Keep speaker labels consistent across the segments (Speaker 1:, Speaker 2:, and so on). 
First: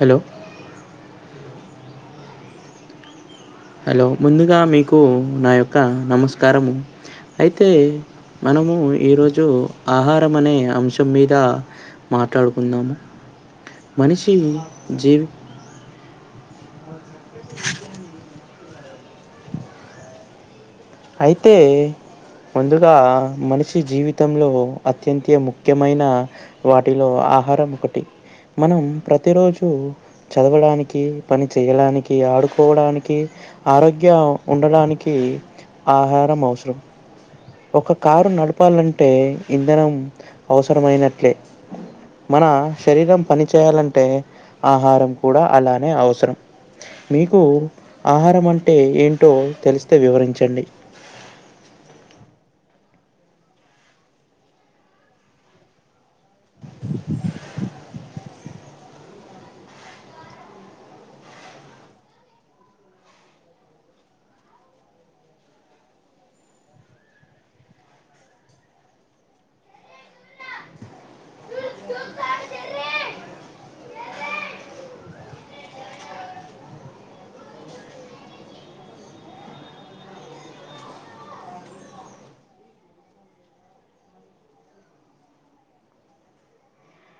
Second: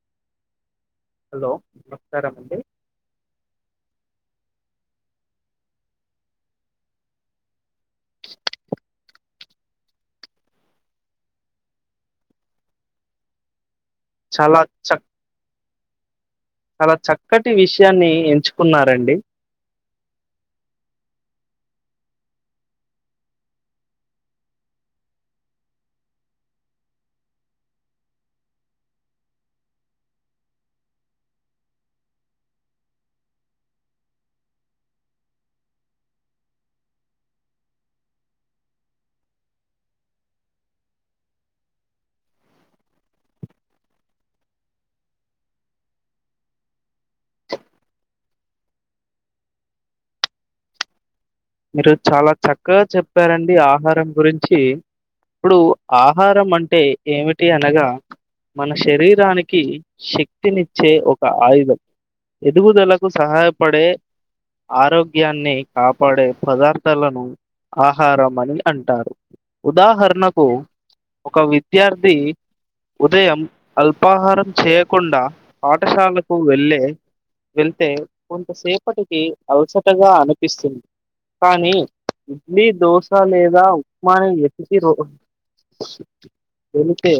Speaker 1: Hello
Speaker 2: hello నమస్కారం అండి
Speaker 1: hello ముందుగా మీకు నా యొక్క నమస్కారం అయితే తే మనము ఈరో జు ఆహారం అనే అంశం మీద మాట్లాడుకుందము మనిషి
Speaker 2: చాలా చ
Speaker 1: జీవి
Speaker 2: చాలా చక్కటి విషయాన్ని ఎంచుకున్నారండి
Speaker 1: అయితే ముందుగా మనిషి జీవితంలో అత్యంత ముఖ్యమైన వాటిలో ఆహారం ఒకటి మనం ప్రతిరోజు చదవడానికి పని చేయడానికి ఆడుకోవడానికి ఆరోగ్య ఉండడానికి ఆహారం అవసరం ఒక కారు నడపాలంటే ఇంధనం అవసరమైనట్లే మన శరీరం పనిచయాలంటే ఆహారం కూడా అలానే అవసరం మీకు ఆహారం అంటే ఏంటో తెలిస్తే వివరించండి
Speaker 2: మీరు చాలా చక్కగా చెప్పారండి ఆహారం గురించి ఇప్పుడు ఆహారం అంటే ఏమిటి అనగా మన శరీరానికి శక్తినిచ్చే ఒక ఆయుధం ఎదుగుదలకు సహాయపడే ఆరోగ్యాన్ని కాపాడే పదార్థాలను ఆహారం అని అంటారు ఉదాహరణకు ఒక విద్యార్థి ఉదయం అల్పాహారం చేయకుండా పాఠశాలకు వెళ్ళే వెళ్తే కొంతసేపటికి అలసటగా అనిపిస్తుంది కానీ ఇడ్లీ దోశ లేదా ఉప్మా ఎతికి రో ఎల్తే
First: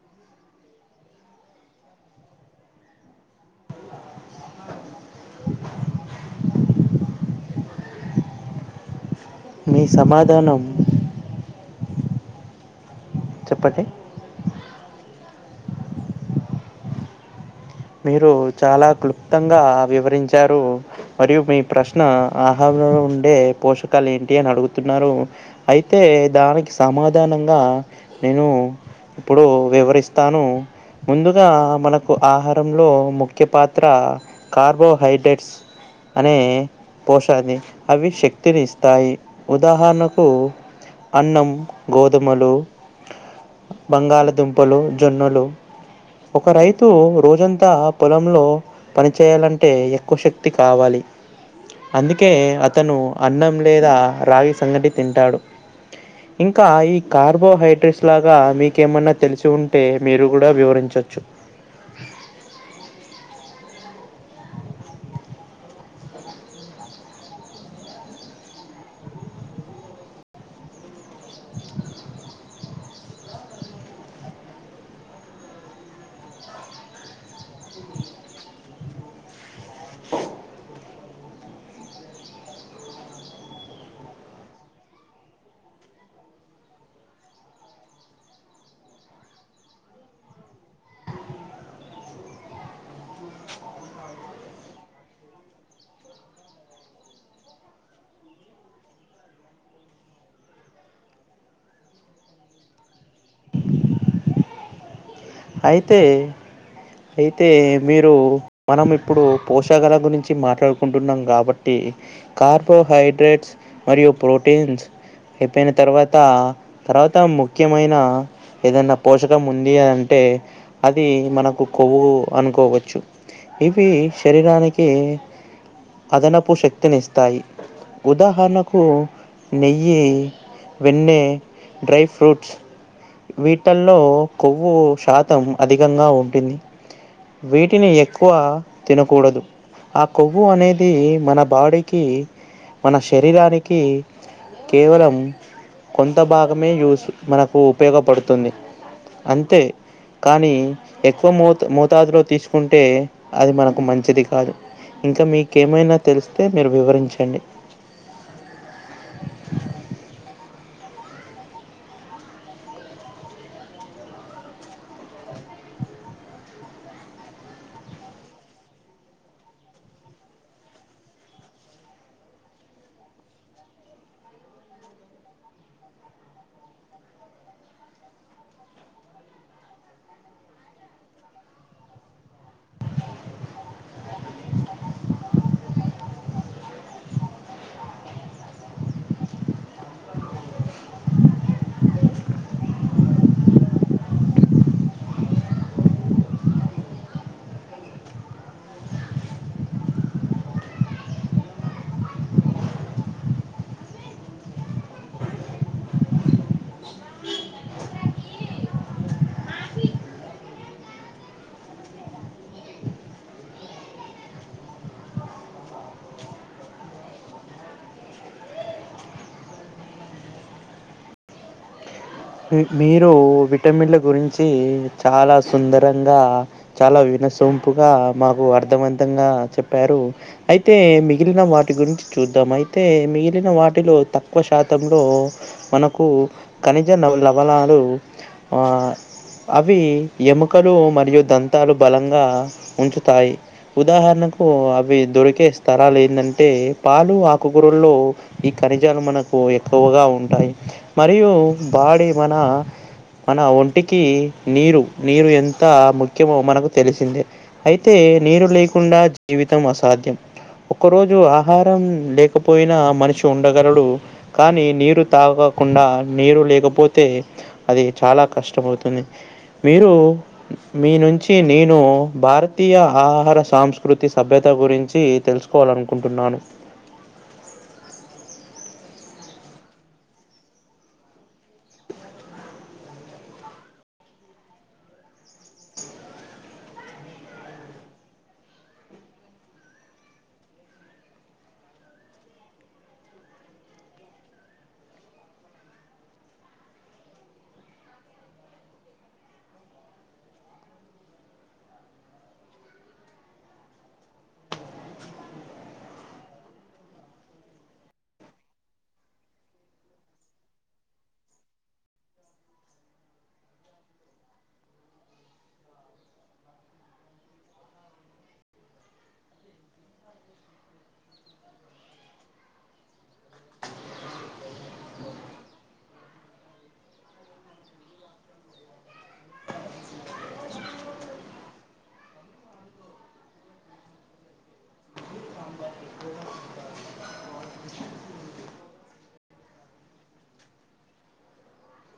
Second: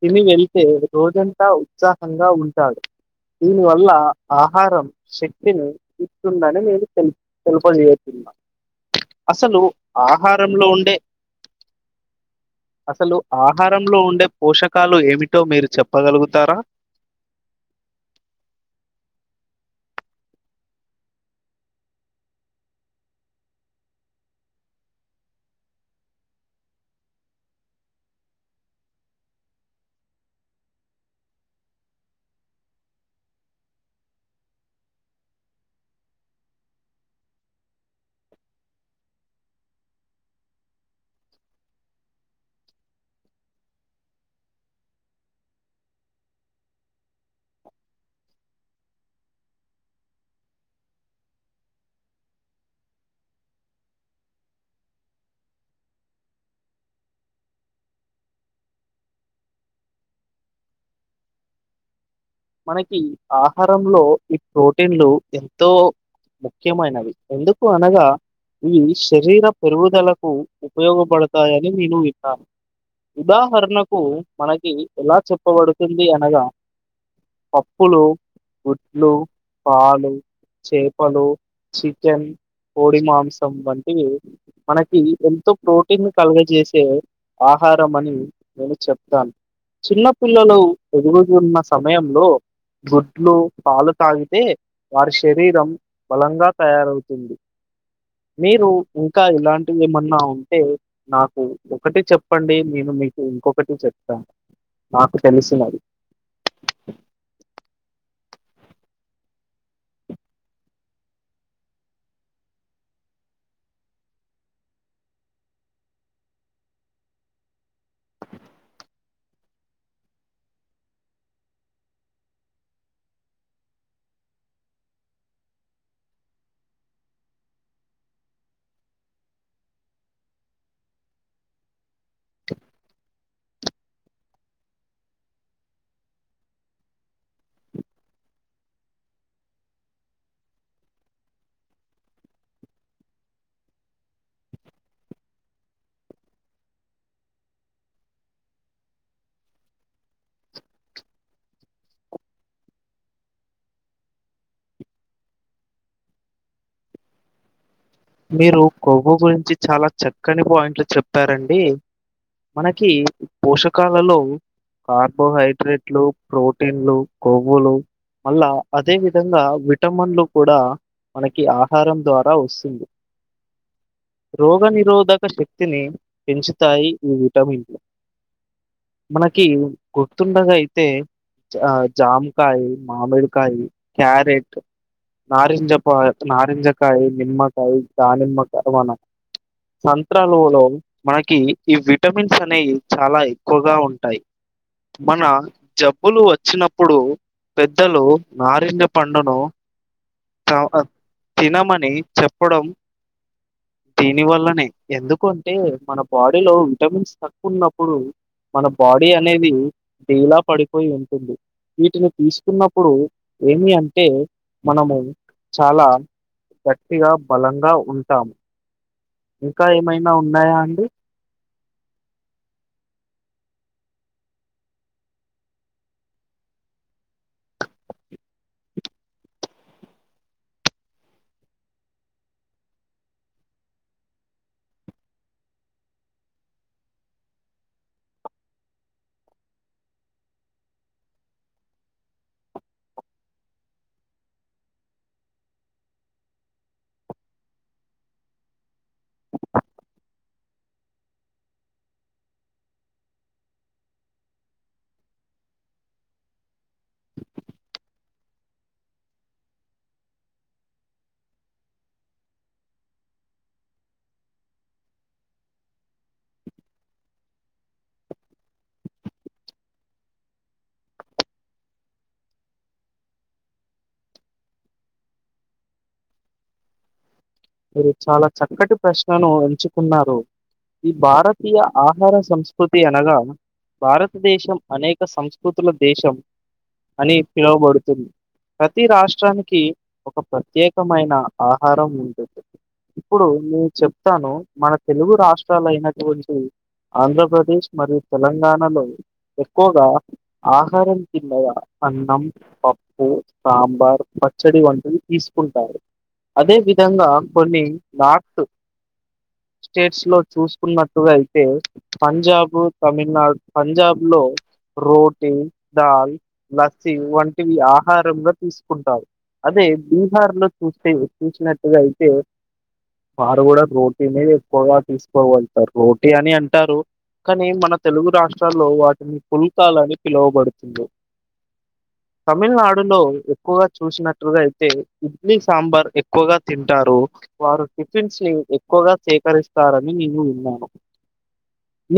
Speaker 2: తిని వెళ్తే రోజంతా ఉత్సాహంగా ఉంటాడు దీనివల్ల ఆహారం శక్తిని ఇస్తుందని మీరు తె తెలుప చేయు అసలు
Speaker 1: మీ సమాధానం
Speaker 2: ఆహారంలో ఉండే అసలు
Speaker 1: చెప్పండి
Speaker 2: ఆహారంలో ఉండే పోషకాలు ఏమిటో మీరు చెప్పగలుగుతారా
Speaker 1: మీరు చాలా క్లుప్తంగా వివరించారు మరియు మీ ప్రశ్న ఆహ ఉండే పోషకాలు ఏంటి అని అడుగుతున్నారు అయితే దానికి సమాధానంగా నేను ఇప్పుడు వివరిస్తాను ముందుగా మనకు ఆహార లో ముఖ్య పాత్ర కార్బోహైడ్రేట్స్ అనే పోశాన్ని అవి శక్తిని ఇస్తాయి ఉదాహరణకు అన్నం గోధుమలు బంగాళదుంపలు జొన్నలు ఒక రైతు రోజంతా పొలంలో పనిచేయాలంటే ఎక్కువ శక్తి కావాలి అందుకే అతను అన్నం లేదా రాగి సంగటి తింటాడు ఇంకా ఈ కార్బోహైడ్రేట్స్ లాగా మీకేమన్నా తెలిసి ఉంటే మీరు కూడా వివరించ చు
Speaker 2: మనకి ఆహారంలో ఈ ప్రోటీన్లు ఎంతో ముఖ్యమైనవి ఎందుకు అనగా ఇవి శరీర పెరుగుదలకు ఉపయోగపడతాయని నేను విన్నాను ఉదాహరణకు మనకి ఎలా చెప్పబడుతుంది అనగా పప్పులు గుడ్లు పాలు చేపలు చికెన్ కోడి మాంసం వంటివి మనకి ఎంతో ప్రోటీన్ కలగజేసే ఆ ఆహ అని నేను చెప్తాను చిన్నపిల్లలు ఎదుగు ఉన్న సమయంలో గుడ్లు పాలు తాగితే వారి శరీరం బలంగా తయారవుతుంది మీరు ఇంకా ఇలాంటివి ఏమన్నా ఉంటే నాకు ఒకటి చెప్పండి నేను మీకు ఇంకొకటి చెప్తాను నాకు తెలిసినది
Speaker 1: అయితే అయితే మీరు మనం ఇప్పుడు పోషల గురించి మాట్లాడుకుంటున్నాం కాబట్టి కార్బోహైడే హైడ్రేట్స్ మరియు ప్రోటీన్స్ అయిపోయిన తర్వాత తర్వాత ముఖ్యమైన ఏదన్నా పోషకం ఉంది అని అంటే అది మనకు కొవ్వు అనుకోవచ్చు ఇవి శరీరానికి అదనపు శక్తినిస్తాయి ఉదాహరణకు నెయ్యి వెన్నె డ్రై ఫ్రూట్స్ వీటిల్లో కొవ్వు శాతం అధికంగా ఉంటుంది వీటిని ఎక్కువ తినకూడదు ఆ కొవ్వు అనేది మన బాడీకి మన శరీరానికి కేవలం కొంత భాగమే యూస్ మనకు ఉపయోగపడుతుంది అంతే కానీ ఎక్కువ మోత మోతాదులో తీసుకుంటే అది మనకు మంచిది కాదు ఇంకా మీకేమైనా తెలిస్తే మీరు వివరించండి
Speaker 2: మీరు కొవ్వు గురించి చాలా చక్కని పాయింట్లు చెప్పారండి మనకి పోషకాలలో కార్బోహైడ్రేట్లు ప్రోటీన్లు కొవ్వులు మళ్ళా అదే విధంగా విటమిన్లు కూడా మనకి ఆహారం ద్వారా వస్తుంది రోగనిరోధక శక్తిని పెంచుతాయి ఈ విటమిన్లు మనకి గుర్తుండగా అయితే జమకాయ మామిడికాయ క్యారెట్ నారింజ నారింజకాయ నిమ్మకాయ దా నిమ్మకాయ వన సంత్రాలులో మనకి ఈ విటమిన్స్ అనేవి చాలా ఎక్కువగా ఉంటాయి మన జబ్బులు వచ్చినప్పుడు పెద్దలు నారిణ్య పండును తినమని చెప్పడం దీని వల్లనే ఎందుకంటే మన బాడీలో విటమిన్స్ తక్కువ ఉన్నప్పుడు మన బాడీ అనేది ఢీలా పడిపోయి ఉంటుంది వీటిని తీసుకున్నప్పుడు ఏమి అంటే మనము చాలా గట్టిగా బలంగా ఉంటాము ఇంకా ఏమైనా ఉన్నాయా అండి
Speaker 1: మీరు విటమిన్లు గురించి చాలా సుందరంగా చాలా వి సొపుగా మాకు అర్థవంతంగా చెప్పారు అయితే మిగిలిన వాటి గురించి చూ చాయి మిలి వాటిలో తకువ శాతంలో మన క మంచి నవలను అవి ఎముకలు మరియు దంతాలు బలంగా ఉంచుతాయి ఉదాహరణ అవి దొరికే స్థరాలు ఏంటంటే పాలు ఆకుగురల్లో ఖనిజాలు మనకు ఎక్కువగా ఉంటాయి మరియు బాడీ మన మన ఒంటికి నీరు నీరు ఎంత ముఖ్యమో మనకు తెలిసిందే అయితే నీరు లేకుండా జీవితం అసాధ్యం ఒక్క రోజు ఆహారం లేకపోయినా మనిషి ఉండగలడు కానీ నీరు తాగ కుండా నీరు లేకపోతే అది చాలా కష్టమవుతుంది మీరు మీ నుం చి నేను భారతీయ ఆహార సంస్కృతి సభ్యత గురించి తెలుసుకోవాలనుకుంటు న్నాను
Speaker 2: మీరు చాలా చక్కటి ప్రశ్నను ఎంచుకున్నారు ఈ భారతీయ ఆహార సంస్కృతి అనగా భారతదేశం అనేక సంస్కృతుల దేశం అని పిలువబడుతుంది ప్రతి రాష్ట్రానికి ఒక ప్రత్యేకమైన ఆహారం ఉ ఇప్పుడు నేను చెప్తాను మన తెలుగు రాష్ట్రాలయినటువంటి ఆంధ్రప్రదేశ్ మరియు తెలంగాణలో ఎక్కువగా ఆహారం [unintelligible] అన్నం పప్పు సాంబార్ పచ్చడి వంటలు ఈ కుంటారు అదే విధంగా కొన్ని నార్త్ స్టేట్స్ లో చూసుకున్నట్టుగా అయితే పంజాబ్ తమిళనాడు పంజాబ్ లో రోటీ దాల్ లస్సి వంటివి ఆహారంలో తీసుకుంటారు అదే బీహార్ లో చూస్తే చూసినట్టుగా అయితే వారు కూడా రోటీనే ఎక్కువగా తీసుకోగలుతారు రోటీ అని అంటారు కానీ మన తెలుగు రాష్ట్రాల్లో వాటిని పుల్కాలని పిలువబడుతుంది తమిళనాడులో ఎక్కువగా చూసినట్లుగా అయితే ఇడ్లీ సాంబార్ ఎక్కువగా తింటారు వారు టిఫిన్స్ ని ఎక్కువగా సేకరిస్తారని నేను విన్నాను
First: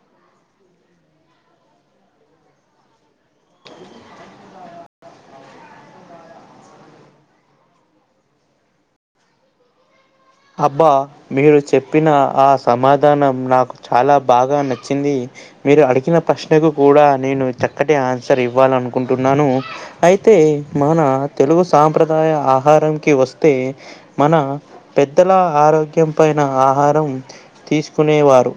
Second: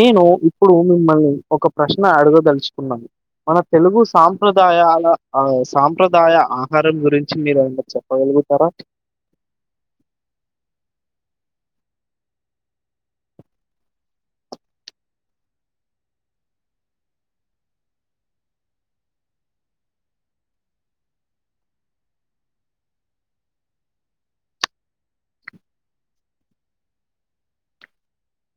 Speaker 2: నేను ఇప్పుడు మిమ్మల్ని ఒక ప్రశ్న అడగదలుచుకున్నాను మన తెలుగు సాంప్రదాయాల ఆ సాంప్రదాయ ఆహారం గురించి మీరు ఏమన్నా చెప్పగలు గుతార
Speaker 1: అబ్బా మీరు చెప్పిన ఆ సమాధానం నాకు చాలా బాగా నచ్చింది మీరు అడిగిన ప్రశ్నకు కూడా నేను చక్కటి ఆన్సర్ ఇవ్వాలనుకుంటున్నాను అయి తే మన తెలుగు సాంప్రదాయ ఆహారంకి వస్తే మన పెద్దల ఆరోగ్యం పైన ఆహారం తీసుకునేవారు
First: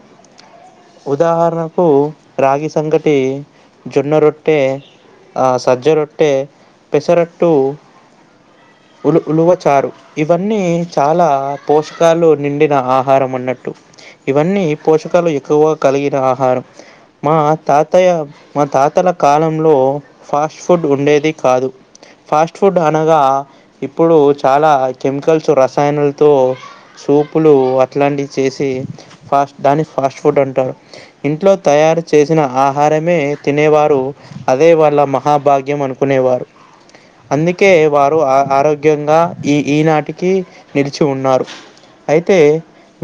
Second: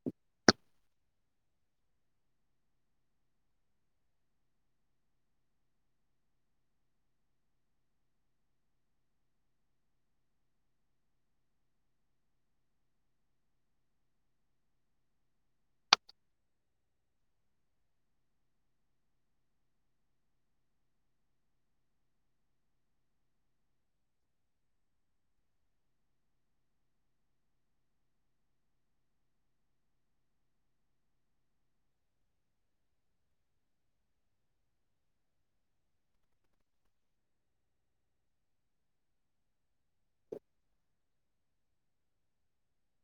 Speaker 1: ఉదాహరణకు రాగి సంగటి జొన్న రొట్టె సజ్జ రొట్టె పెసరట్టు ఉలు ఉలువచారు ఇవన్నీ చాలా పోషకాలు నిండిన ఆహారం అన్నట్టు ఇవన్నీ పోషకాలు ఎక్కువ కలిగిన ఆహారం మా తాతయ్య మా తాతల కాలంలో ఫాస్ట్ ఫుడ్ ఉండేది కాదు ఫాస్ట్ ఫుడ్ అనగా ఇప్పుడు చాలా కెమికల్స్ రసాయనాలతో సూపులు అట్లాంటివి చేసి ఫాస్ట్ దాని ఫాస్ట్ ఫుడ్ అంటారు ఇంట్లో తయారు చేసిన ఆహారమే తినేవారు అదే వాళ్ళ మ హా భాగ్యం అనుకునేవారు అందుకే వారు ఆ ఆరోగ్యంగా ఈ ఈనాటికి నిలిచి ఉన్నారు అయితే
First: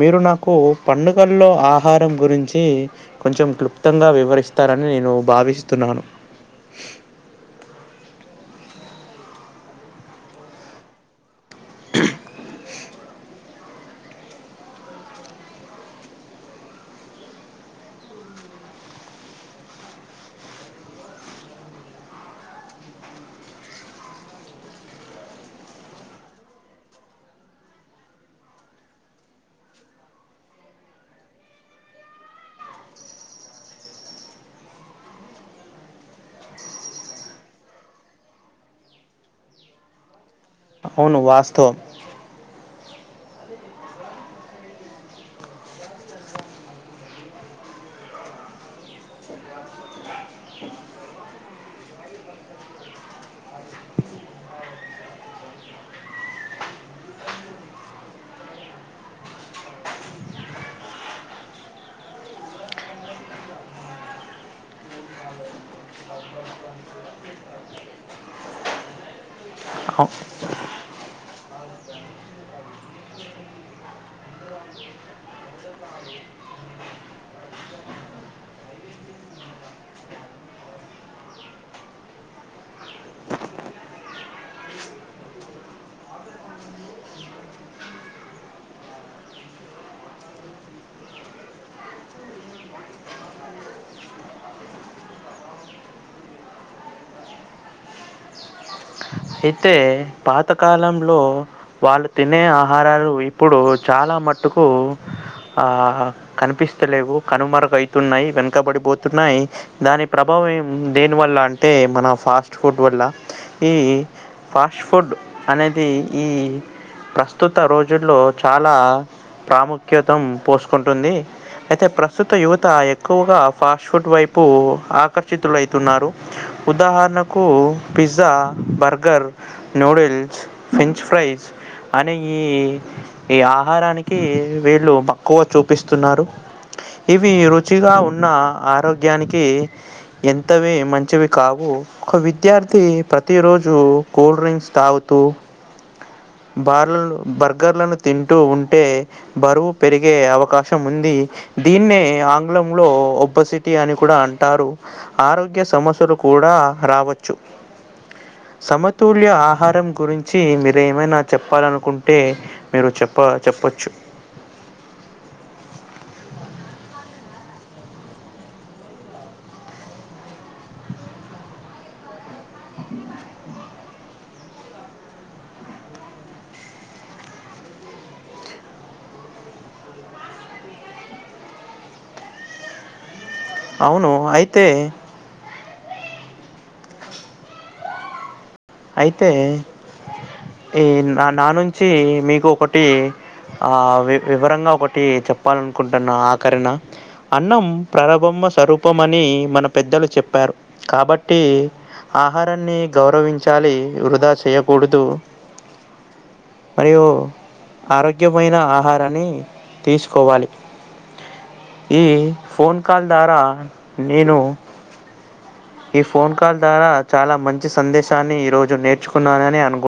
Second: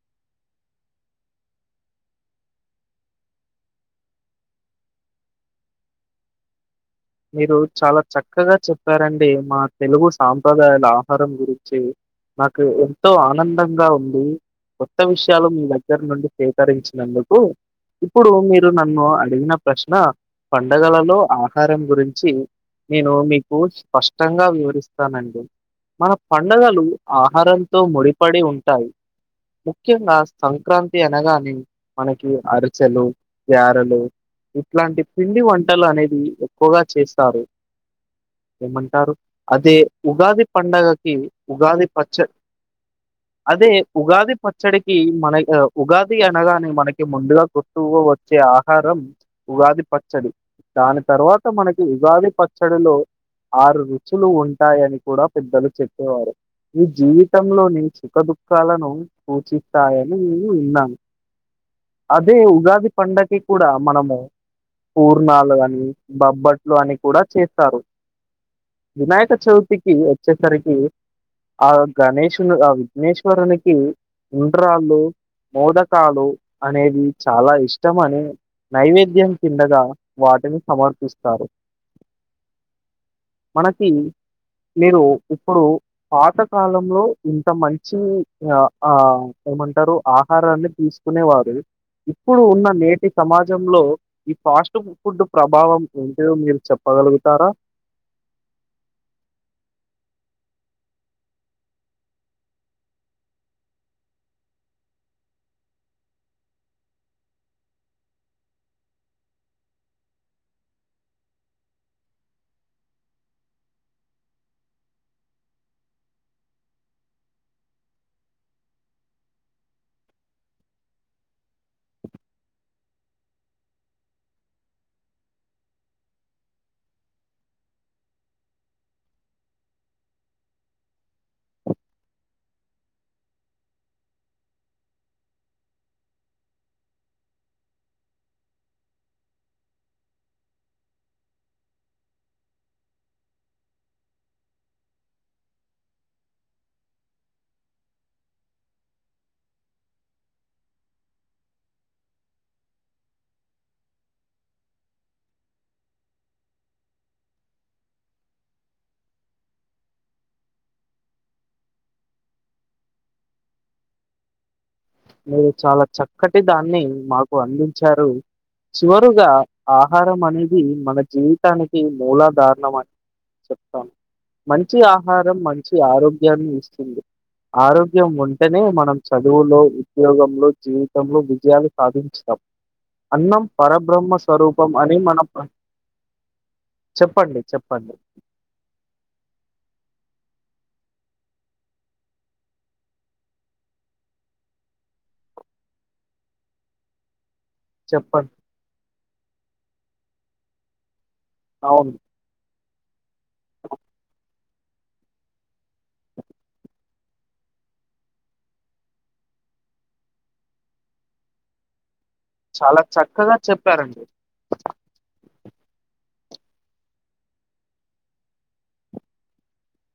Speaker 1: మీరు నాకు పండుగల్లో ఆ ఆహారం గురించి కొంచెం క్లుప్తంగా వివరిస్తారని నేను భావిస్తున్నాను
Speaker 2: మీరు చాలా చక్కగా చెప్పారండి మా తెలుగు సాంప్రదాయాల ఆహారం గురిం చి మాకు ఎంతో ఆనందంగా ఉంది కొత్త విషయాలు మీ దగ్గర నుండి సేకరించినందుకు ఇప్పుడు మీరు నన్ను అడిగిన ప్రశ్న పండగలలో ఆహారం గురించి నేను మీకు స్పష్టంగా వివరిస్తానండి మన పండగలు ఆహారంతో ముడిపడి ఉంటాయి ముఖ్యంగా సంక్రాంతి అనగానే మనకి అరిసెలు గారెలు ఇట్లాంటి పిండి వంటలు అనేది ఎక్కువగా చేస్తారు ఏమంటారు అదే ఉగాది పండుగకి
Speaker 1: అవును వాస్తవం
Speaker 2: ఉగాది పచ్చ
Speaker 1: [unintelligible]
Speaker 2: అదే ఉగాది పచ్చడికి మన ఉగాది అనగానే మనకి ముందుగా కొట్టు వచ్చే ఆహారం ఉగాది పచ్చడి దాని తర్వాత మనకి ఉగాది పచ్చడిలో ఆరు రుచులు ఉంటాయని కూడా పెద్దలు చెప్పేవారు మీ జీవితంలోని సుఖ దుఃఖాలను సూచిస్తాయని నేను ఉన్నాను అదే ఉగాది పండకి కూడా మనము పూర్ణాలు అని బబ్బట్లు అని కూడా చేస్తారు వినాయక చవితి కి
Speaker 1: అ-
Speaker 2: వచ్చేసరికి ఆ గణేషుని ఆ విఘ్నేశ్వరునికి ఉండ్రాళ్ళు మోదకాలు అనేది చాలా ఇష్టం అనే నైవేద్యం కిందగా వాటిని సమర్పిస్తారు మనకి మీరు ఇప్పుడు పాత కాలంలో ఇంత మంచి ఆ ఆ ఏమంటారు ఆహారాన్ని తీసుకునే వారు ఇప్పుడు ఉన్న నేటి సమాజంలో ఈ ఫాస్ట్ ఫుడ్ ప్రభావం ఏంట మీరు చెప్పగలుగుతారా
Speaker 1: అయితే పాతకాలంలో వాళ్ళు తినే ఆహారాలు ఇప్పుడు చాలా మట్టుకు ఆ కనిపిస్తలేవు కనుమరగవుతున్నాయి వెనుకబడిపోతున్నాయి దాని ప్రభా దేనివల్ల అంటే మన ఫాస్ట్ ఫుడ్ వల్ల ఈ ఫాస్ట్ ఫుడ్ అనేది ఈ ప్రస్తుత రోజుల్లో చాలా ప్రాముఖ్యత పోసుకుంటుంది అయితే ప్రస్తుత యువత ఎక్కువగా ఫాస్ట్ ఫుడ్ వైపు ఆకర్షితులు అయితున్నారు ఉదాహరణకు pizza, burger burger noodles French fries అనే ఈ ఆహారాని కి వీళ్ళు మక్కువ చూపిస్తున్నారు ఇవి రుచిగా ఉన్న ఆరోగ్యానికి ఎంతవి మంచివి కావు ఒక విద్యార్థి ప్రతిరోజు కూల్డ్రింక్స్ తాగుతూ బార్ బర్గర్లను తింటూ ఉంటే బరువు పెరిగే అవకాశం ఉంది దీన్నే ఆంగ్లంలో ఒబ్బసిటీ అని కూడా అంటారు ఆరోగ్య సమస్యలు కూడా రావచ్చు సమతుల్య ఆహారం గురించి మీరేమైనా చెప్పాలనుకుంటే మీరు చెప్ప చెప్పచ్చు
Speaker 2: మీరు చాలా చక్కటి దాన్ని మాకు అందించారు చివరుగా ఆహారం అనేది మన జీవితానికి మూలధారణం అని చెప్తాను మంచి ఆహారం మంచి ఆరోగ్యాన్ని ఇస్తుంది ఆరోగ్యం ఉంటేనే మనం చదువులో ఉద్యోగంలో జీవితంలో విజయాన్ని సాధించటం అన్నం
Speaker 1: అవును.
Speaker 2: పరబ్రహ్మ
Speaker 1: అయితే
Speaker 2: స్వరూపం అని మన చెప్పండి చెప్పండి
Speaker 1: అయితే ఈ నా నా నుంచి మీకు ఒకటి ఆ వి వివరంగా ఒకటి చెప్పాలనుకుంటున్నా ఆఖరిన అన్నం
Speaker 2: చెప్పండి.
Speaker 1: ప్రబమ్మ స్వరూపం అని మన పెద్దలు చెప్పారు కాబట్ ట్టి
Speaker 2: అవును.
Speaker 1: ఆహారాన్ని గౌరవించాలి వృధా చేయకూడదు మరియు ఆరోగ్యమైన ఆహారాన్ని తీసుకోవాలి ఈ ఫోన్
Speaker 2: చాలా
Speaker 1: కాల్
Speaker 2: చక్కగా
Speaker 1: ద్వారా
Speaker 2: చెప్పారండి.
Speaker 1: నేను ఈ ఫోన్ కాల్ ద్వారా చాలా మంచి సందేశాన్ని ఈరోజు నేర్చుకున్నానని అనుకు